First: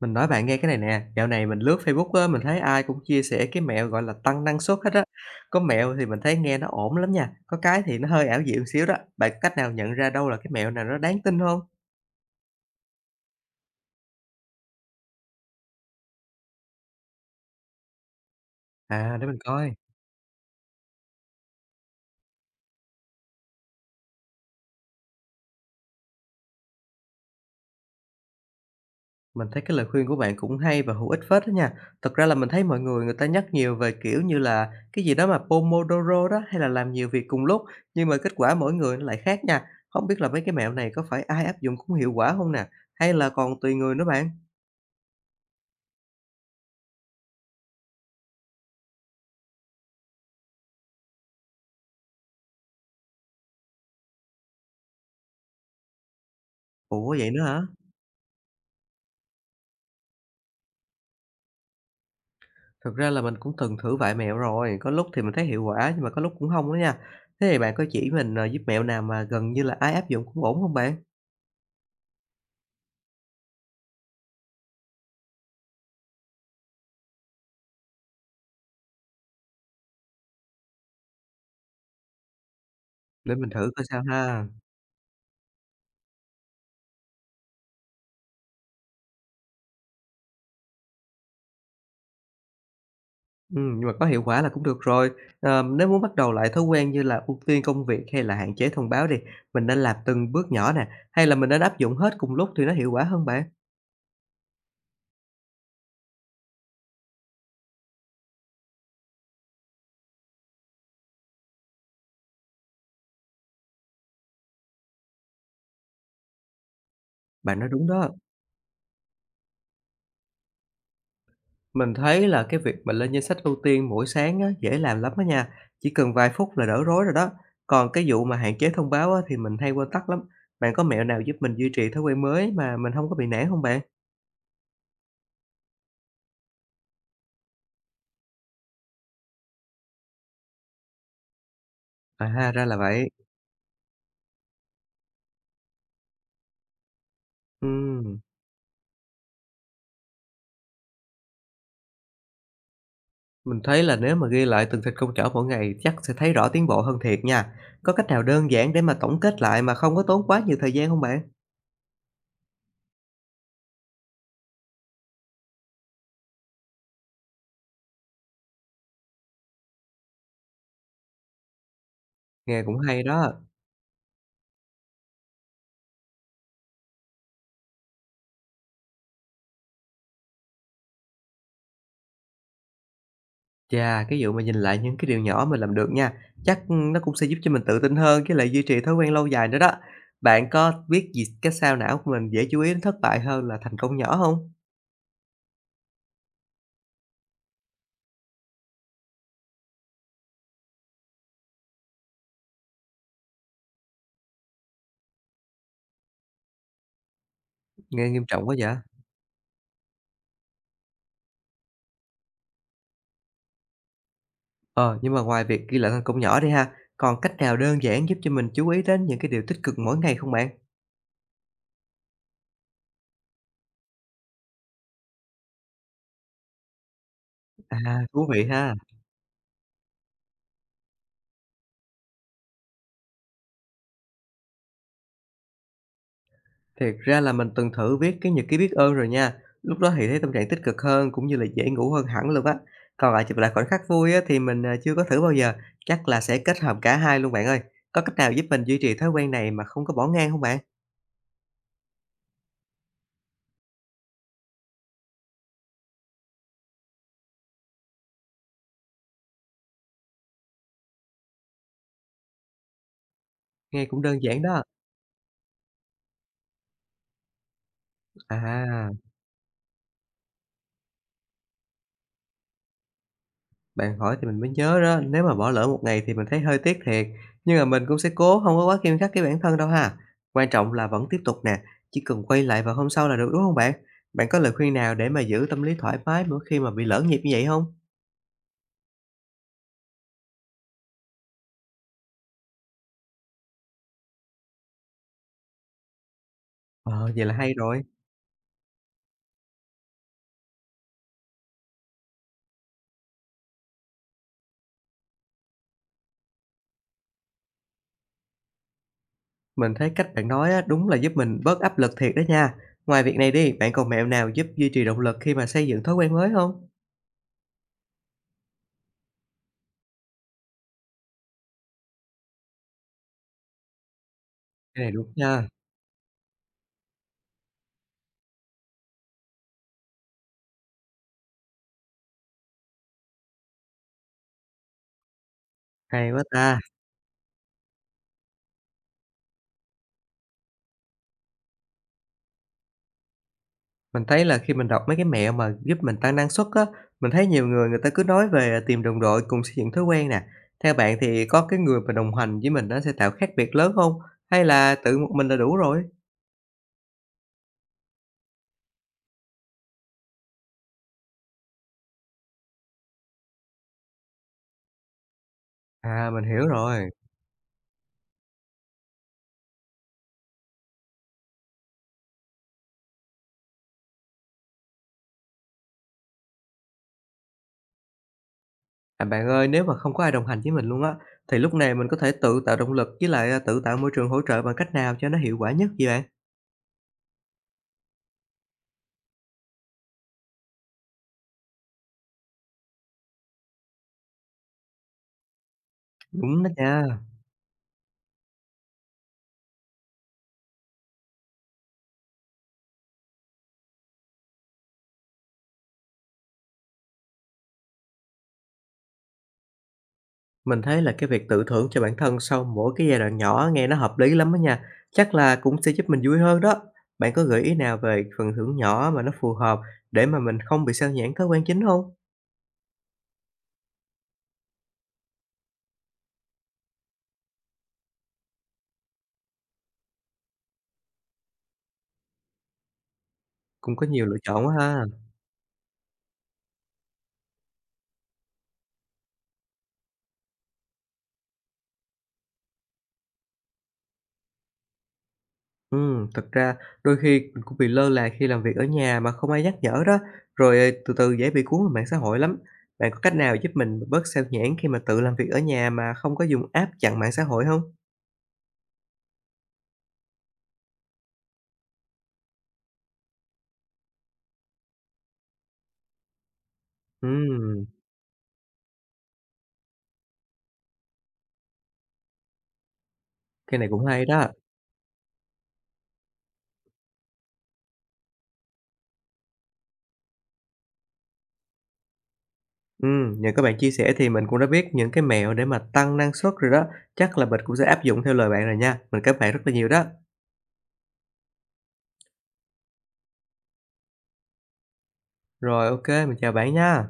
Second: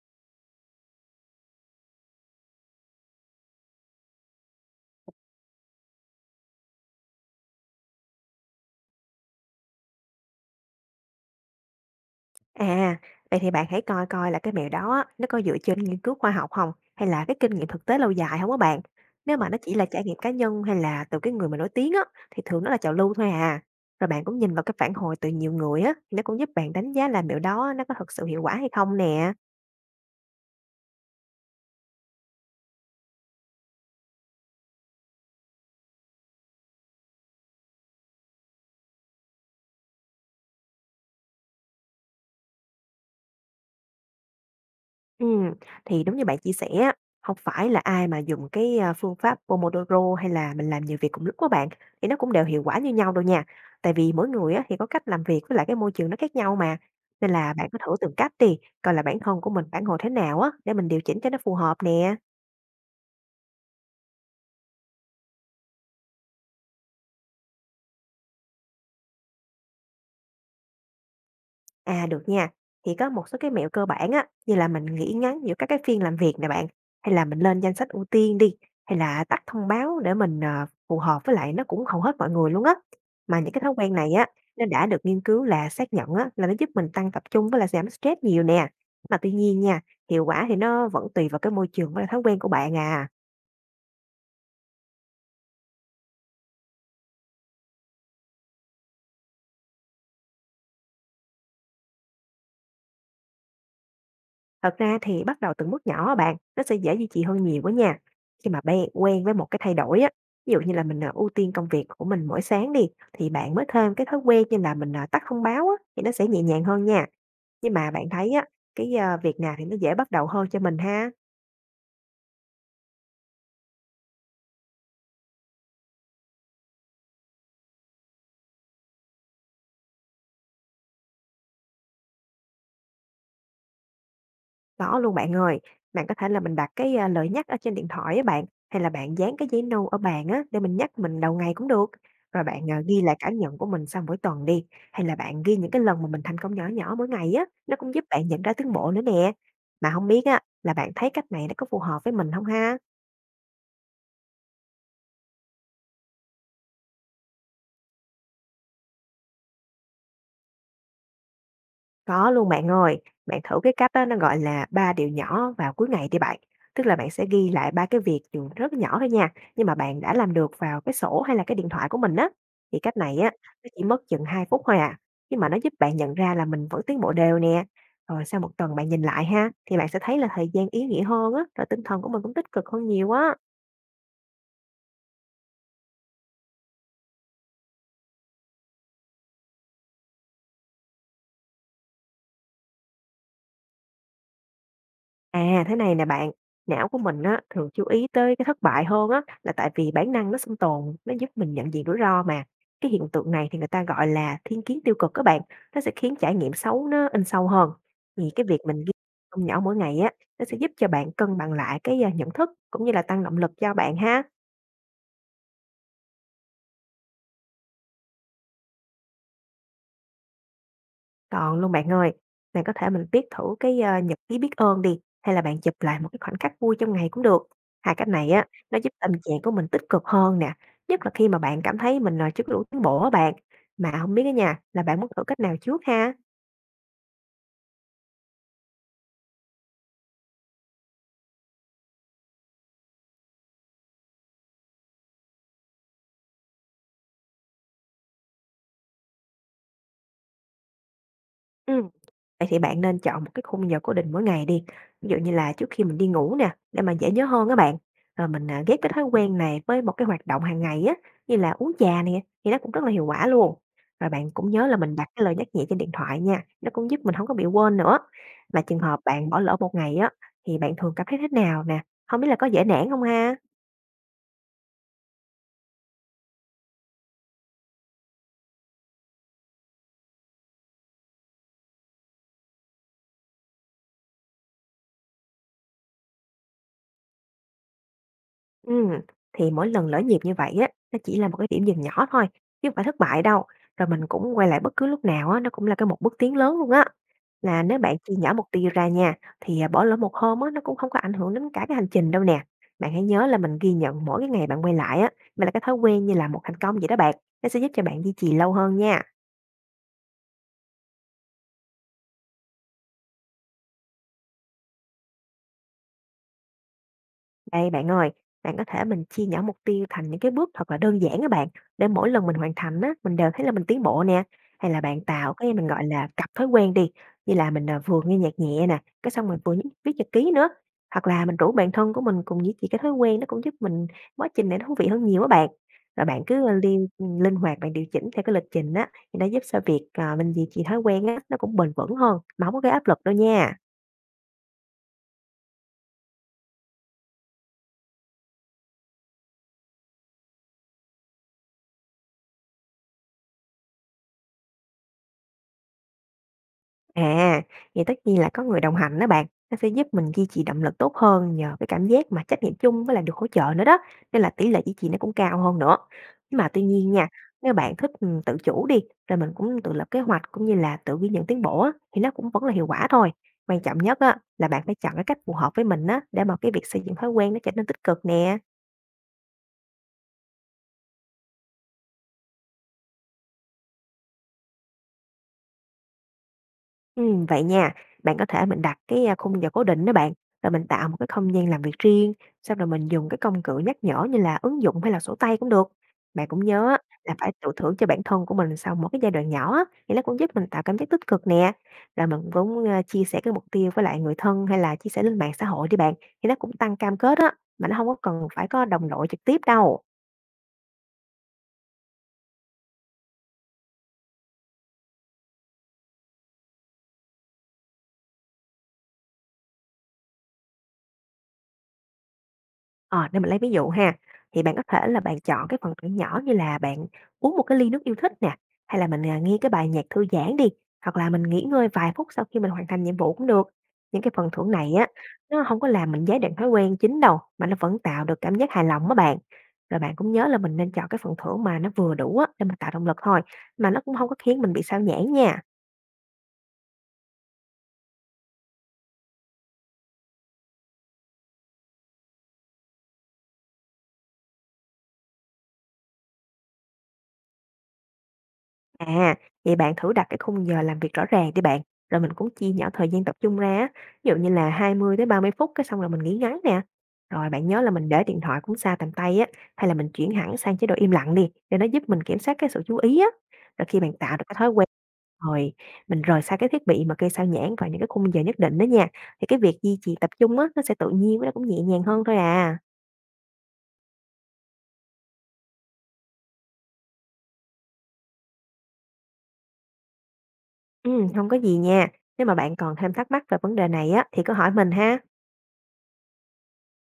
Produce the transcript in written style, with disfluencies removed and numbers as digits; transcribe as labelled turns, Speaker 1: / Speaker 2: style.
Speaker 1: Mình nói bạn nghe cái này nè, dạo này mình lướt Facebook á, mình thấy ai cũng chia sẻ cái mẹo, gọi là, tăng năng suất hết á. Có mẹo thì mình thấy nghe nó ổn lắm nha, có cái thì nó hơi ảo diệu một xíu đó. Bạn có cách nào nhận ra đâu là cái mẹo nào nó đáng tin không?
Speaker 2: À, vậy thì bạn hãy coi coi là cái mẹo đó á, nó có dựa trên nghiên cứu khoa học không, hay là cái kinh nghiệm thực tế lâu dài không á bạn?
Speaker 1: À, để
Speaker 2: Nếu
Speaker 1: mình
Speaker 2: mà nó
Speaker 1: coi,
Speaker 2: chỉ là trải nghiệm cá nhân hay là từ cái người mà nổi tiếng á, thì thường nó là trào lưu thôi à. Rồi bạn cũng nhìn vào cái phản hồi từ nhiều người á, thì nó cũng giúp bạn đánh giá là mẹo đó nó có thật sự hiệu quả hay không nè.
Speaker 1: mình thấy cái lời khuyên của bạn cũng hay và hữu ích phết đó nha. Thật ra là mình thấy mọi người người ta nhắc nhiều về, kiểu như là, cái gì đó mà Pomodoro đó, hay là làm nhiều việc cùng lúc, nhưng mà kết quả mỗi người nó lại khác nha. Không biết là mấy cái mẹo này có phải ai áp dụng cũng hiệu quả không nè, hay là còn tùy người nữa bạn?
Speaker 2: Ừ, thì đúng như bạn chia sẻ á, không phải là ai mà dùng cái phương pháp Pomodoro hay là mình làm nhiều việc cùng lúc của bạn, thì nó cũng đều hiệu quả như nhau đâu nha. Tại vì mỗi người á, thì có cách làm việc với lại cái môi trường nó khác nhau mà,
Speaker 1: Ủa, vậy
Speaker 2: nên
Speaker 1: nữa
Speaker 2: là
Speaker 1: hả?
Speaker 2: bạn cứ thử từng cách đi, coi là bản thân của mình phản hồi thế nào á, để mình điều chỉnh cho nó phù hợp nè.
Speaker 1: Thực ra là mình cũng từng thử vài mẹo rồi, có lúc thì mình thấy hiệu quả nhưng mà có lúc cũng không đó nha. Thế thì bạn có chỉ mình, giúp mẹo nào mà gần như là ai áp dụng cũng ổn không bạn?
Speaker 2: À, được nha. Thì có một số cái mẹo cơ bản á, như là mình nghỉ ngắn giữa các cái phiên làm việc nè bạn, hay là mình lên danh sách ưu tiên đi, hay là tắt thông báo để mình phù hợp với lại nó cũng hầu hết mọi người luôn á.
Speaker 1: Để
Speaker 2: Mà
Speaker 1: mình
Speaker 2: những cái
Speaker 1: thử
Speaker 2: thói
Speaker 1: coi
Speaker 2: quen
Speaker 1: sao
Speaker 2: này á,
Speaker 1: ha.
Speaker 2: nó đã được nghiên cứu là xác nhận á, là nó giúp mình tăng tập trung với lại giảm stress nhiều nè. Mà tuy nhiên nha, hiệu quả thì nó vẫn tùy vào cái môi trường và thói quen của bạn à.
Speaker 1: Nhưng mà có hiệu quả là cũng được rồi. Ờ, nếu muốn bắt đầu lại thói quen như là ưu tiên công việc hay là hạn chế thông báo đi, mình nên làm từng bước nhỏ nè, hay là mình nên áp dụng hết cùng lúc thì nó hiệu quả hơn bạn?
Speaker 2: Thật ra thì bắt đầu từng bước nhỏ á bạn, nó sẽ dễ duy trì hơn nhiều á nha. Khi mà bạn quen với một cái thay đổi á, ví dụ như là mình ưu tiên công việc của mình mỗi sáng đi, thì bạn mới thêm cái thói quen như là mình tắt thông báo á, thì nó sẽ nhẹ nhàng hơn nha.
Speaker 1: Bạn nói
Speaker 2: Nhưng
Speaker 1: đúng
Speaker 2: mà bạn
Speaker 1: đó.
Speaker 2: thấy á, cái việc nào thì nó dễ bắt đầu hơn cho mình ha?
Speaker 1: Mình thấy là cái việc mà lên danh sách ưu tiên mỗi sáng á, dễ làm lắm đó nha, chỉ cần vài phút là đỡ rối rồi đó. Còn cái vụ mà hạn chế thông báo á, thì mình hay quên tắt lắm. Bạn có mẹo nào giúp mình duy trì thói quen mới mà mình không có bị nản không bạn?
Speaker 2: Có luôn bạn ơi, bạn có thể là mình đặt cái lời nhắc ở trên điện thoại á bạn, hay là bạn dán cái giấy nâu ở bàn á, để mình nhắc mình đầu ngày cũng được. Rồi
Speaker 1: À, ra
Speaker 2: bạn,
Speaker 1: là
Speaker 2: à, ghi
Speaker 1: vậy.
Speaker 2: lại cảm nhận của mình sau mỗi tuần đi, hay là bạn ghi những cái lần mà mình thành công nhỏ nhỏ mỗi ngày á, nó cũng giúp
Speaker 1: Ừm,
Speaker 2: bạn nhận ra tiến bộ nữa nè. Mà không biết á, là bạn thấy cách này nó có phù hợp với mình không ha?
Speaker 1: mình thấy là nếu mà ghi lại từng thịt công trở mỗi ngày chắc sẽ thấy rõ tiến bộ hơn thiệt nha. Có cách nào đơn giản để mà tổng kết lại mà không có tốn quá nhiều thời gian không bạn?
Speaker 2: Có luôn bạn ơi, bạn thử cái cách đó, nó gọi là 3 điều nhỏ vào cuối ngày đi bạn. Tức là bạn sẽ ghi lại 3 cái việc dù rất nhỏ thôi nha, nhưng mà bạn đã làm được vào cái sổ hay là cái điện thoại của mình á.
Speaker 1: Nghe cũng
Speaker 2: Thì cách
Speaker 1: hay
Speaker 2: này á,
Speaker 1: đó.
Speaker 2: nó chỉ mất chừng 2 phút thôi à, nhưng mà nó giúp bạn nhận ra là mình vẫn tiến bộ đều nè. Rồi sau một tuần bạn nhìn lại ha, thì bạn sẽ thấy là thời gian ý nghĩa hơn á, rồi tinh thần của mình cũng tích cực hơn nhiều á.
Speaker 1: Chà, cái vụ mà nhìn lại những cái điều nhỏ mình làm được nha, chắc, ừ, nó cũng sẽ giúp cho mình tự tin hơn với lại duy trì thói quen lâu dài nữa đó. Bạn có biết gì cái sao não của mình dễ chú ý đến thất bại hơn là thành công nhỏ không?
Speaker 2: À, thế này nè bạn, não của mình á, thường chú ý tới cái thất bại hơn á, là tại vì bản năng nó sinh tồn, nó giúp mình nhận diện rủi ro mà. Cái hiện tượng này thì người ta gọi là thiên kiến tiêu cực các bạn, nó sẽ khiến trải nghiệm xấu nó in sâu hơn.
Speaker 1: Nghe nghiêm
Speaker 2: Thì cái
Speaker 1: trọng quá
Speaker 2: việc
Speaker 1: vậy?
Speaker 2: mình ghi công nhỏ mỗi ngày á, nó sẽ giúp cho bạn cân bằng lại cái nhận thức cũng như là tăng động lực cho bạn ha.
Speaker 1: Ờ, nhưng mà ngoài việc ghi lại thành công nhỏ đi ha, còn cách nào đơn giản giúp cho mình chú ý đến những cái điều tích cực mỗi ngày không bạn?
Speaker 2: Còn luôn bạn ơi, bạn có thể mình viết thử cái nhật ký biết ơn đi, hay là bạn chụp lại một cái khoảnh khắc vui trong ngày cũng được.
Speaker 1: À,
Speaker 2: Hai cách
Speaker 1: thú
Speaker 2: này
Speaker 1: vị
Speaker 2: á,
Speaker 1: ha.
Speaker 2: nó giúp tâm trạng của mình tích cực hơn nè, nhất là khi mà bạn cảm thấy mình chưa có đủ tiến bộ á bạn. Mà không biết á nha, là bạn muốn thử cách nào trước ha?
Speaker 1: Thiệt ra là mình từng thử viết cái nhật ký biết ơn rồi nha. Lúc đó thì thấy tâm trạng tích cực hơn cũng như là dễ ngủ hơn hẳn luôn á. Còn lại chụp lại khoảnh khắc vui á thì mình, chưa có thử bao giờ, chắc là sẽ kết hợp cả hai luôn bạn ơi. Có cách nào giúp mình duy trì thói quen này mà không có bỏ ngang không bạn?
Speaker 2: Ừm. Vậy thì bạn nên chọn một cái khung giờ cố định mỗi ngày đi, ví dụ như là trước khi mình đi ngủ nè, để mà dễ nhớ hơn các bạn. Rồi mình ghép cái thói quen này với một cái hoạt động hàng ngày á, như là uống trà này thì nó cũng rất là hiệu quả luôn.
Speaker 1: Nghe cũng
Speaker 2: Rồi
Speaker 1: đơn
Speaker 2: bạn
Speaker 1: giản
Speaker 2: cũng
Speaker 1: đó.
Speaker 2: nhớ là mình đặt cái lời nhắc nhẹ trên điện thoại nha, nó cũng giúp mình không có bị quên nữa. Mà trường
Speaker 1: À.
Speaker 2: hợp bạn bỏ lỡ một ngày á, thì bạn thường cảm thấy thế nào nè? Không biết là có dễ nản không ha?
Speaker 1: Bạn hỏi thì mình mới nhớ đó, nếu mà bỏ lỡ một ngày thì mình thấy hơi tiếc thiệt, nhưng mà mình cũng sẽ cố không có quá nghiêm khắc với bản thân đâu ha. Quan trọng là vẫn tiếp tục nè, chỉ cần quay lại vào hôm sau là được đúng không bạn? Bạn có lời khuyên nào để mà giữ tâm lý thoải mái mỗi khi mà bị lỡ nhịp như vậy không?
Speaker 2: Ừm, thì mỗi lần lỡ nhịp như vậy á, nó chỉ là một cái điểm dừng nhỏ thôi, chứ không phải thất bại đâu. Rồi mình cũng quay lại bất cứ lúc nào á, nó cũng là cái một bước tiến lớn luôn á.
Speaker 1: Ờ, vậy là hay
Speaker 2: Là nếu
Speaker 1: rồi,
Speaker 2: bạn chia nhỏ mục tiêu ra nha, thì bỏ lỡ một hôm á, nó cũng không có ảnh hưởng đến cả cái hành trình đâu nè. Bạn hãy nhớ là mình ghi nhận mỗi cái ngày bạn quay lại á, mà là cái thói quen như là một thành công vậy đó bạn. Nó sẽ giúp cho bạn duy trì lâu hơn nha.
Speaker 1: mình thấy cách bạn nói á, đúng là giúp mình bớt áp lực thiệt đó nha. Ngoài việc này đi, bạn còn mẹo nào giúp duy trì động lực khi mà xây dựng thói quen mới không?
Speaker 2: Đây bạn ơi, bạn có thể mình chia nhỏ mục tiêu thành những cái bước thật là đơn giản các bạn, để mỗi lần mình hoàn thành á, mình đều thấy là mình tiến bộ nè. Hay là
Speaker 1: Cái này
Speaker 2: bạn
Speaker 1: đúng
Speaker 2: tạo
Speaker 1: nha,
Speaker 2: cái mình gọi là cặp thói quen đi, như là mình vừa nghe nhạc nhẹ nè, cái xong mình vừa viết nhật ký nữa. Hoặc là mình rủ bạn thân của mình cùng duy trì cái thói quen nó cũng giúp mình quá trình này nó thú vị hơn nhiều á bạn. Rồi
Speaker 1: hay quá
Speaker 2: bạn
Speaker 1: ta.
Speaker 2: cứ linh linh hoạt bạn điều chỉnh theo cái lịch trình á, thì nó giúp cho việc mình duy trì thói quen á, nó cũng bền vững hơn, mà không có gây áp lực đâu nha.
Speaker 1: Mình thấy là khi mình đọc mấy cái mẹo mà giúp mình tăng năng suất á, mình thấy nhiều người người ta cứ nói về tìm đồng đội cùng xây dựng thói quen nè. Theo bạn thì có cái người mà đồng hành với mình nó sẽ tạo khác biệt lớn không? Hay là tự một mình là đủ rồi?
Speaker 2: À, vậy tất nhiên là có người đồng hành đó bạn, nó sẽ giúp mình duy trì động lực tốt hơn nhờ cái cảm giác mà trách nhiệm chung với lại được hỗ trợ nữa đó, nên là tỷ lệ duy trì nó cũng cao hơn nữa.
Speaker 1: À, mình
Speaker 2: Nhưng
Speaker 1: hiểu
Speaker 2: mà tuy
Speaker 1: rồi.
Speaker 2: nhiên nha, nếu bạn thích tự chủ đi, rồi mình cũng tự lập kế hoạch cũng như là tự ghi nhận tiến bộ á, thì nó cũng vẫn là hiệu quả thôi. Quan trọng nhất á, là bạn phải chọn cái cách phù hợp với mình á, để mà cái việc xây dựng thói quen nó trở nên tích cực nè.
Speaker 1: À, bạn ơi, nếu mà không có ai đồng hành với mình luôn á, thì lúc này mình có thể tự tạo động lực với lại tự tạo môi trường hỗ trợ bằng cách nào cho nó hiệu quả nhất vậy bạn?
Speaker 2: Vậy nha, bạn có thể mình đặt cái khung giờ cố định đó bạn, rồi mình tạo một cái không gian làm việc riêng, xong rồi mình dùng cái công cụ nhắc nhở như là ứng dụng hay là sổ tay cũng được. Bạn cũng
Speaker 1: Đúng đó
Speaker 2: nhớ á
Speaker 1: nha.
Speaker 2: là phải tự thưởng cho bản thân của mình sau mỗi cái giai đoạn nhỏ á, thì nó cũng giúp mình tạo cảm giác tích cực nè. Rồi mình cũng chia sẻ cái mục tiêu với lại người thân hay là chia sẻ lên mạng xã hội đi bạn, thì nó cũng tăng cam kết á, mà nó không có cần phải có đồng đội trực tiếp đâu.
Speaker 1: Mình thấy là cái việc tự thưởng cho bản thân sau mỗi cái giai đoạn nhỏ nghe nó hợp lý lắm á nha. Chắc là cũng sẽ giúp mình vui hơn đó. Bạn có gợi ý nào về phần thưởng nhỏ mà nó phù hợp để mà mình không bị sao nhãng thói quen chính không?
Speaker 2: Ờ, để mình lấy ví dụ ha, thì bạn có thể là bạn chọn cái phần thưởng nhỏ như là bạn uống một cái ly nước yêu thích nè, hay là mình nghe cái bài nhạc thư giãn đi, hoặc là mình nghỉ ngơi vài phút sau khi mình hoàn thành nhiệm vụ cũng được.
Speaker 1: Cũng có
Speaker 2: Những
Speaker 1: nhiều
Speaker 2: cái
Speaker 1: lựa
Speaker 2: phần
Speaker 1: chọn
Speaker 2: thưởng
Speaker 1: quá
Speaker 2: này
Speaker 1: ha.
Speaker 2: á, nó không có làm mình gián đoạn thói quen chính đâu, mà nó vẫn tạo được cảm giác hài lòng á bạn. Rồi bạn cũng nhớ là mình nên chọn cái phần thưởng mà nó vừa đủ á, để mình tạo động lực thôi, mà nó cũng không có khiến mình bị sao nhãng nha.
Speaker 1: Ừ, thật ra đôi khi mình cũng bị lơ là khi làm việc ở nhà mà không ai nhắc nhở đó. Rồi từ từ dễ bị cuốn vào mạng xã hội lắm. Bạn có cách nào giúp mình bớt sao nhãng khi mà tự làm việc ở nhà mà không có dùng app chặn mạng xã hội không?
Speaker 2: À, vậy bạn thử đặt cái khung giờ làm việc rõ ràng đi bạn. Rồi mình cũng chia nhỏ thời gian tập trung ra á. Ví dụ như là 20 tới 30 phút cái xong rồi mình nghỉ ngắn nè.
Speaker 1: Ừ,
Speaker 2: Rồi bạn nhớ là mình để điện thoại cũng xa tầm tay á, hay là mình chuyển hẳn sang chế độ im lặng đi để nó giúp mình kiểm soát cái sự chú ý á.
Speaker 1: cái
Speaker 2: Rồi
Speaker 1: này
Speaker 2: khi
Speaker 1: cũng
Speaker 2: bạn
Speaker 1: hay
Speaker 2: tạo được
Speaker 1: đó.
Speaker 2: cái thói quen rồi mình rời xa cái thiết bị mà gây sao nhãng vào những cái khung giờ nhất định đó nha. Thì cái việc duy trì tập trung á nó sẽ tự nhiên với nó cũng nhẹ nhàng hơn thôi à.
Speaker 1: Nhờ các bạn chia sẻ thì mình cũng đã biết những cái mẹo để mà tăng năng suất rồi đó. Chắc là mình cũng sẽ áp dụng theo lời bạn rồi nha. Mình cảm ơn bạn rất là nhiều đó.
Speaker 2: Ừ, không có gì nha. Nếu mà bạn còn thêm thắc mắc về vấn đề này á thì cứ hỏi mình ha.
Speaker 1: Rồi, ok mình chào bạn nha.